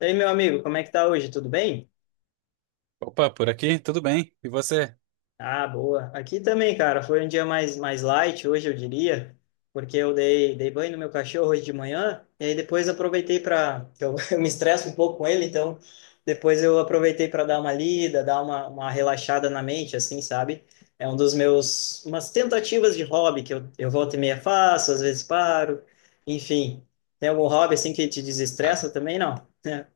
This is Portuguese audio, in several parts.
E aí, meu amigo, como é que tá hoje? Tudo bem? Opa, por aqui, tudo bem? E você? Ah, boa. Aqui também, cara, foi um dia mais light hoje, eu diria, porque eu dei banho no meu cachorro hoje de manhã, e aí depois aproveitei para. Eu, eu me estresso um pouco com ele, então depois eu aproveitei para dar uma lida, dar uma relaxada na mente, assim, sabe? É um dos meus. Umas tentativas de hobby que eu volta e meia faço, às vezes paro, enfim. Tem algum hobby assim que te Ah, desestressa também? Não?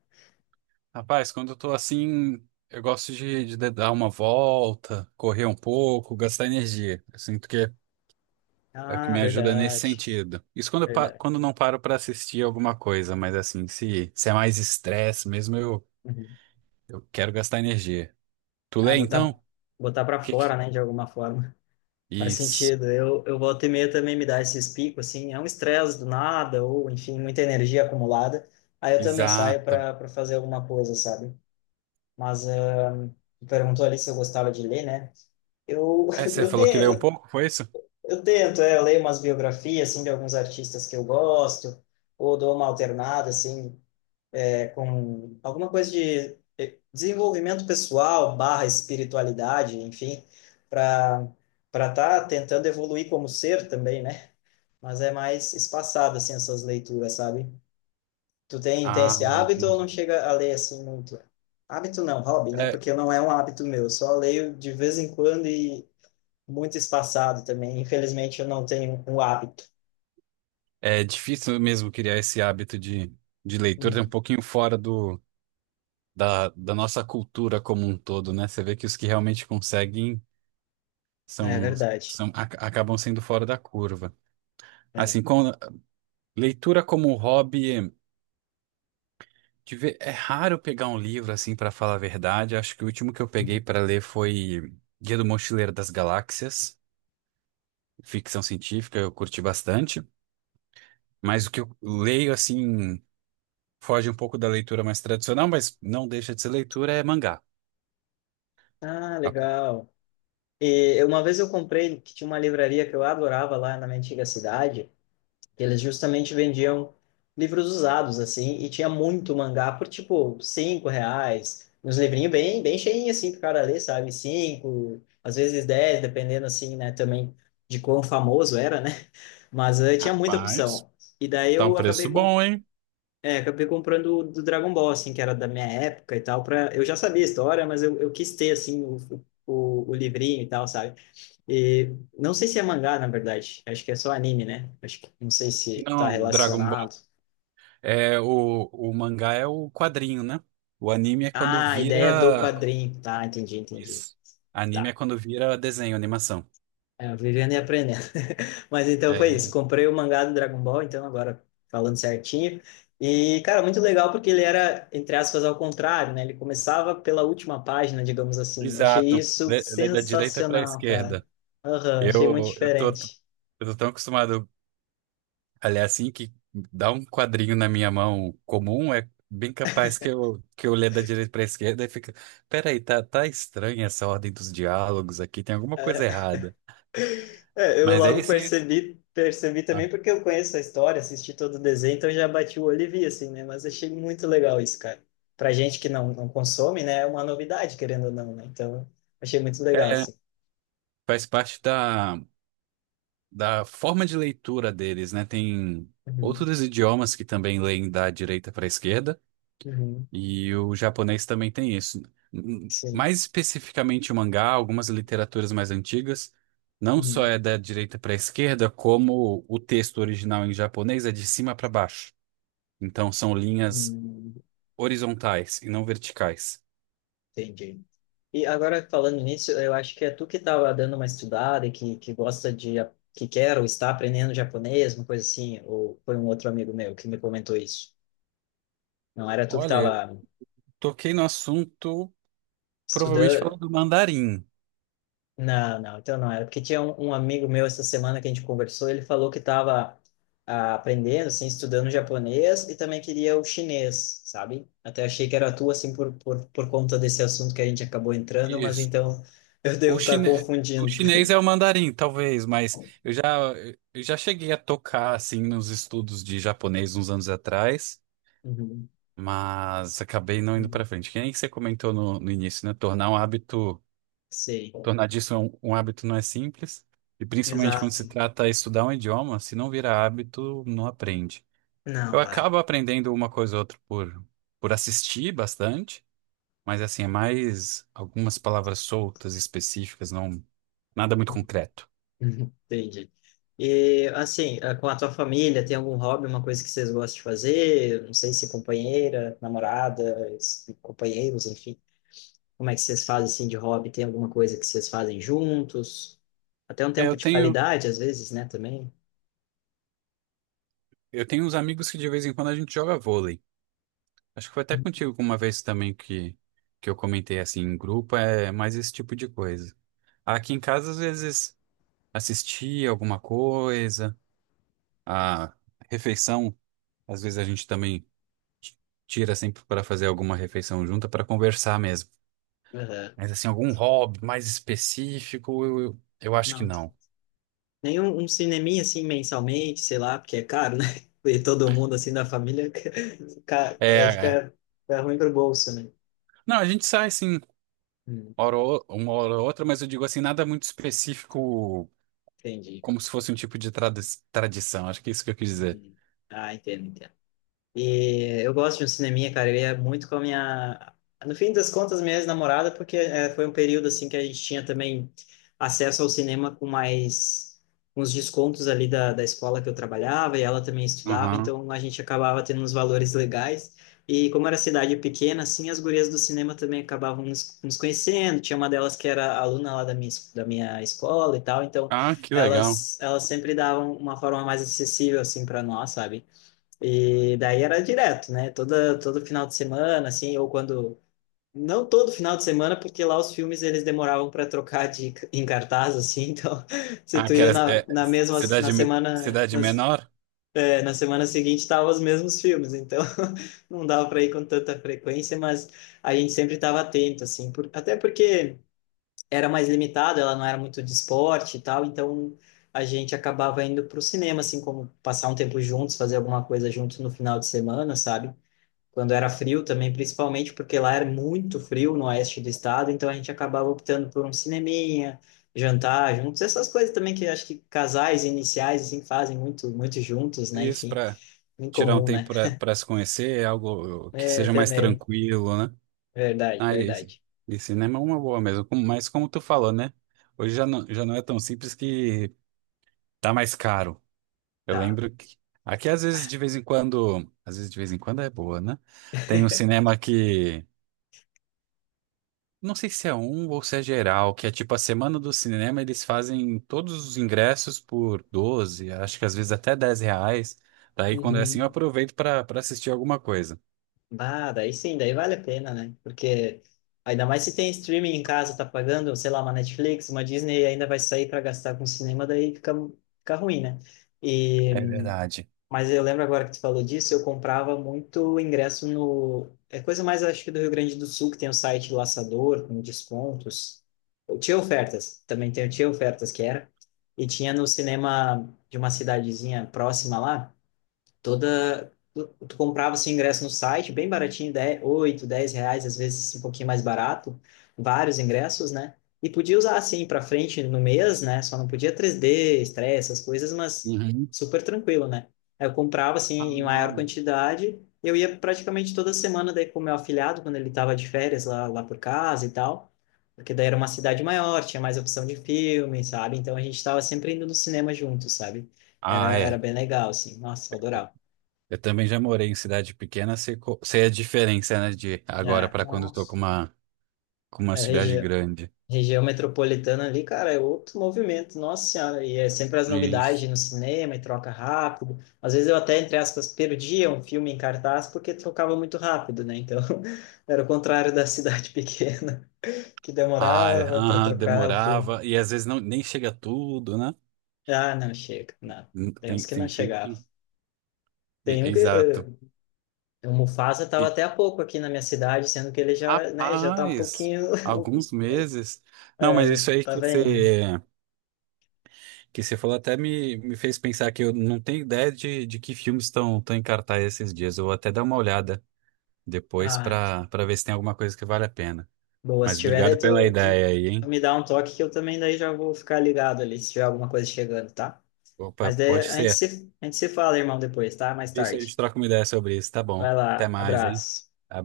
rapaz, quando eu tô assim, eu gosto de dar uma volta, correr um pouco, gastar energia. Eu sinto que é o que Ah, me ajuda nesse verdade, sentido. Isso quando, verdade. quando não paro pra assistir alguma coisa, mas assim, se é mais estresse mesmo, Uhum. eu quero gastar energia. Tu Ah, lê botar, então? botar para Que fora, que- né, de alguma forma. Faz Isso, sentido. Eu volta e meia também me dá esses picos, assim, é um estresse do nada, ou, enfim, muita energia acumulada. Aí eu também saio exato. para para fazer alguma coisa, sabe? Mas tu perguntou ali se eu gostava de ler, né? Eu, É, você eu, te, falou que lê um pouco, foi isso? eu tento, eu leio umas biografias, assim, de alguns artistas que eu gosto, ou dou uma alternada, assim com alguma coisa de desenvolvimento pessoal, barra espiritualidade, enfim, para para estar tá tentando evoluir como ser também, né? Mas é mais espaçado, assim, essas leituras, sabe? Tu tem Ah, esse hábito ou não entendi. chega a ler, assim, muito? Hábito não, hobby, né? É, Porque não é um hábito meu, eu só leio de vez em quando e muito espaçado também. Infelizmente, eu não tenho um hábito. é difícil mesmo criar esse hábito de leitura, é um Uhum. pouquinho fora do da nossa cultura como um todo, né? Você vê que os que realmente conseguem É são, verdade. são acabam sendo fora da curva. É. Assim, com leitura como hobby, é raro pegar um livro assim para falar a verdade. Acho que o último que eu peguei Uhum. para ler foi Guia do Mochileiro das Galáxias, ficção científica, eu curti bastante. Mas o que eu leio assim foge um pouco da leitura mais tradicional, mas não deixa de ser leitura, é mangá. Ah, legal. E uma vez eu comprei, que tinha uma livraria que eu adorava lá na minha antiga cidade, que eles justamente vendiam livros usados, assim, e tinha muito mangá por, tipo, cinco reais, uns livrinhos bem cheinhos, assim, pro cara ler, sabe? Cinco, às vezes dez, dependendo, assim, né, também de quão famoso era, né? Mas tinha muita Rapaz, opção. E daí tá um eu acabei, preço com, bom, hein? Acabei comprando o do Dragon Ball, assim, que era da minha época e tal, pra... Eu já sabia a história, mas eu quis ter, assim, o livrinho e tal, sabe? E não sei se é mangá, na verdade. Acho que é só anime, né? Acho que não sei se tá Não, Dragon relacionado. Ball. É, o mangá é o quadrinho, né? O anime é quando Ah, a ideia do vira. quadrinho. Tá, entendi, entendi. Isso. Anime é Tá. quando vira desenho, animação. É, vivendo e aprendendo. Mas então foi isso. É, Comprei o mangá do Dragon Ball, então agora falando certinho. E, cara, muito legal porque ele era, entre aspas, ao contrário, né? Ele começava pela última página, digamos assim. Eu achei exato. isso Da direita para a sensacional, cara. esquerda. Aham, achei muito Eu, eu tô, diferente. eu tô tão acostumado a ler assim que dá um quadrinho na minha mão comum, é bem capaz que eu ler da direita para a esquerda e fica. Peraí, tá estranha essa ordem dos diálogos aqui, tem alguma coisa É. errada. É, eu Mas aí logo sim. Percebi também porque eu conheço a história, assisti todo o desenho, então eu já bati o olho e vi, assim, né? Mas achei muito legal isso, cara. Pra gente que não consome, né? É uma novidade, querendo ou não, né? Então, achei muito legal, É, assim. faz parte da. Da forma de leitura deles, né? Tem Uhum, outros idiomas que também leem da direita para a esquerda, uhum, e o japonês também tem isso. Sim. mais especificamente o mangá, algumas literaturas mais antigas, não só Uhum, é da direita para a esquerda, como o texto original em japonês é de cima para baixo. Então são linhas uhum, horizontais e não verticais. entendi. E agora, falando nisso, eu acho que é tu que estava dando uma estudada e que gosta de... que quer ou está aprendendo japonês, uma coisa assim, ou foi um outro amigo meu que me comentou isso. Não era tu que Olha, tava toquei no assunto provavelmente estudando... falando do mandarim. Não, não, então não era. Porque tinha um amigo meu essa semana que a gente conversou, ele falou que estava aprendendo, assim, estudando japonês e também queria o chinês, sabe? Até achei que era tu, assim, por conta desse assunto que a gente acabou entrando, mas Isso. então eu devo O estar chine... o confundindo. chinês é o mandarim, talvez, mas eu já cheguei a tocar assim nos estudos de japonês uns anos atrás, Uhum, mas acabei não indo uhum. pra frente. Que nem você comentou no início, né? Tornar um hábito, Sei. tornar disso um hábito não é simples, e principalmente quando se Exato. trata de estudar um idioma, se não vira hábito, não aprende. Eu Não, vai. acabo aprendendo uma coisa ou outra por assistir bastante, mas assim, é mais algumas palavras soltas, específicas, não, nada muito concreto. Uhum. Entendi. E assim, com a tua família, tem algum hobby, uma coisa que vocês gostam de fazer? Não sei se companheira, namorada, companheiros, enfim. Como é que vocês fazem assim de hobby? Tem alguma coisa que vocês fazem juntos? Até um É, tempo eu de tenho, qualidade, às vezes, né, também. eu tenho uns amigos que de vez em quando a gente joga vôlei. Acho que foi até contigo uma vez também que eu comentei assim em grupo, é mais esse tipo de coisa. Aqui em casa, às vezes, assistir alguma coisa, a refeição, às vezes a gente também t- tira sempre para fazer alguma refeição junta para conversar mesmo. Aham. Mas assim, algum hobby mais específico, eu eu acho que Não, t- não. Nenhum um cineminha assim mensalmente, sei lá, porque é caro, né? E todo mundo assim da família, É, aí é. fica, fica ruim pro bolso, né? Não, a gente sai assim, Hum, uma hora ou outra, mas eu digo assim, nada muito específico entendi. como se fosse um tipo de tradição, acho que é isso que eu quis dizer. Uhum. Ah, entendo, entendo. E eu gosto de um cineminha, cara. Eu ia muito com a minha. No fim das contas, minha ex-namorada, porque foi um período assim que a gente tinha também acesso ao cinema com mais uns descontos ali da escola que eu trabalhava e ela também estudava, Aham. então a gente acabava tendo uns valores legais. E como era cidade pequena, assim, as gurias do cinema também acabavam nos conhecendo. Tinha uma delas que era aluna lá da da minha escola e tal, então Ah, que legal. Elas sempre davam uma forma mais acessível assim para nós, sabe? E daí era direto, né? Todo final de semana, assim, ou quando. Não todo final de semana, porque lá os filmes eles demoravam para trocar de, em cartaz, assim, então se Ah, tu que ia era, na, é na mesma, na cidade, semana, cidade na, menor? Na semana seguinte estavam os mesmos filmes, então não dava para ir com tanta frequência, mas a gente sempre estava atento, assim, por, até porque era mais limitado, ela não era muito de esporte e tal, então a gente acabava indo para o cinema, assim, como passar um tempo juntos, fazer alguma coisa juntos no final de semana, sabe? Quando era frio também, principalmente porque lá era muito frio no oeste do estado, então a gente acabava optando por um cineminha, jantar juntos, essas coisas também que acho que casais iniciais, assim, fazem muito juntos, né? Isso, Enfim, para em tirar um comum, né? tempo para se conhecer, é algo que É, seja mais também. tranquilo, né? Verdade, Ah, verdade. e cinema é uma boa mesmo, mas como tu falou, né? Hoje já não é tão simples que tá mais caro. Eu Tá. lembro que aqui às vezes de vez em quando é boa, né? Tem um cinema que. Não sei se é um ou se é geral, que é tipo a semana do cinema, eles fazem todos os ingressos por 12. Acho que às vezes até R$ 10. Daí quando é assim eu Uhum. aproveito para assistir alguma coisa. Bah, daí sim, daí vale a pena, né? Porque ainda mais se tem streaming em casa, tá pagando, sei lá, uma Netflix, uma Disney, ainda vai sair para gastar com cinema, daí fica, fica ruim, né? É E, verdade. mas eu lembro agora que tu falou disso, eu comprava muito ingresso no. É coisa mais, acho que do Rio Grande do Sul, que tem o site Laçador, com descontos. Eu tinha ofertas, também tem, tinha ofertas que era. E tinha no cinema de uma cidadezinha próxima lá toda. Tu comprava seu ingresso no site, bem baratinho, 10 8 10 reais, às vezes assim, um pouquinho mais barato, vários ingressos, né? E podia usar assim para frente no mês, né? Só não podia 3D, estresse, essas coisas, mas Uhum. super tranquilo, né? Aí eu comprava assim em Ah, maior quantidade, eu ia praticamente toda semana daí com o meu afilhado, quando ele tava de férias lá por casa e tal, porque daí era uma cidade maior, tinha mais opção de filme, sabe? Então a gente estava sempre indo no cinema juntos, sabe? Era é. bem legal, assim. Nossa, eu adorava. Eu também já morei em cidade pequena, sei, sei a diferença, né, de agora É, para quando eu tô nossa. Com uma É cidade grande. região metropolitana ali, cara, é outro movimento, nossa senhora. E é sempre as Isso. novidades no cinema e troca rápido. Às vezes eu até, entre aspas, perdia um filme em cartaz porque trocava muito rápido, né? Então, era o contrário da cidade pequena, que Ah, é. demorava para Aham, trocar o filme. demorava. E às vezes não, nem chega tudo, né? Ah, não chega, não. Tem uns que não Tem filme chegavam. que. Tem um que. Exato. O Mufasa estava até há pouco aqui na minha cidade, sendo que ele já, né, já tá um Rapaz, pouquinho. alguns meses. Não, mas já isso aí tá bem. Que você falou até me fez pensar que eu não tenho ideia de que filmes estão em cartaz esses dias. Eu vou até dar uma olhada depois ah, para ver se tem alguma coisa que vale a pena. Boa, se Mas tiver, daí obrigado pela tu ideia aí, hein? me dá um toque que eu também daí já vou ficar ligado ali, se tiver alguma coisa chegando, tá? Opa, Mas daí pode ser. A gente se fala, irmão, depois, tá? Mais Isso a gente tarde. troca uma ideia sobre isso, tá bom. Vai Até lá, mais, hein? abraço.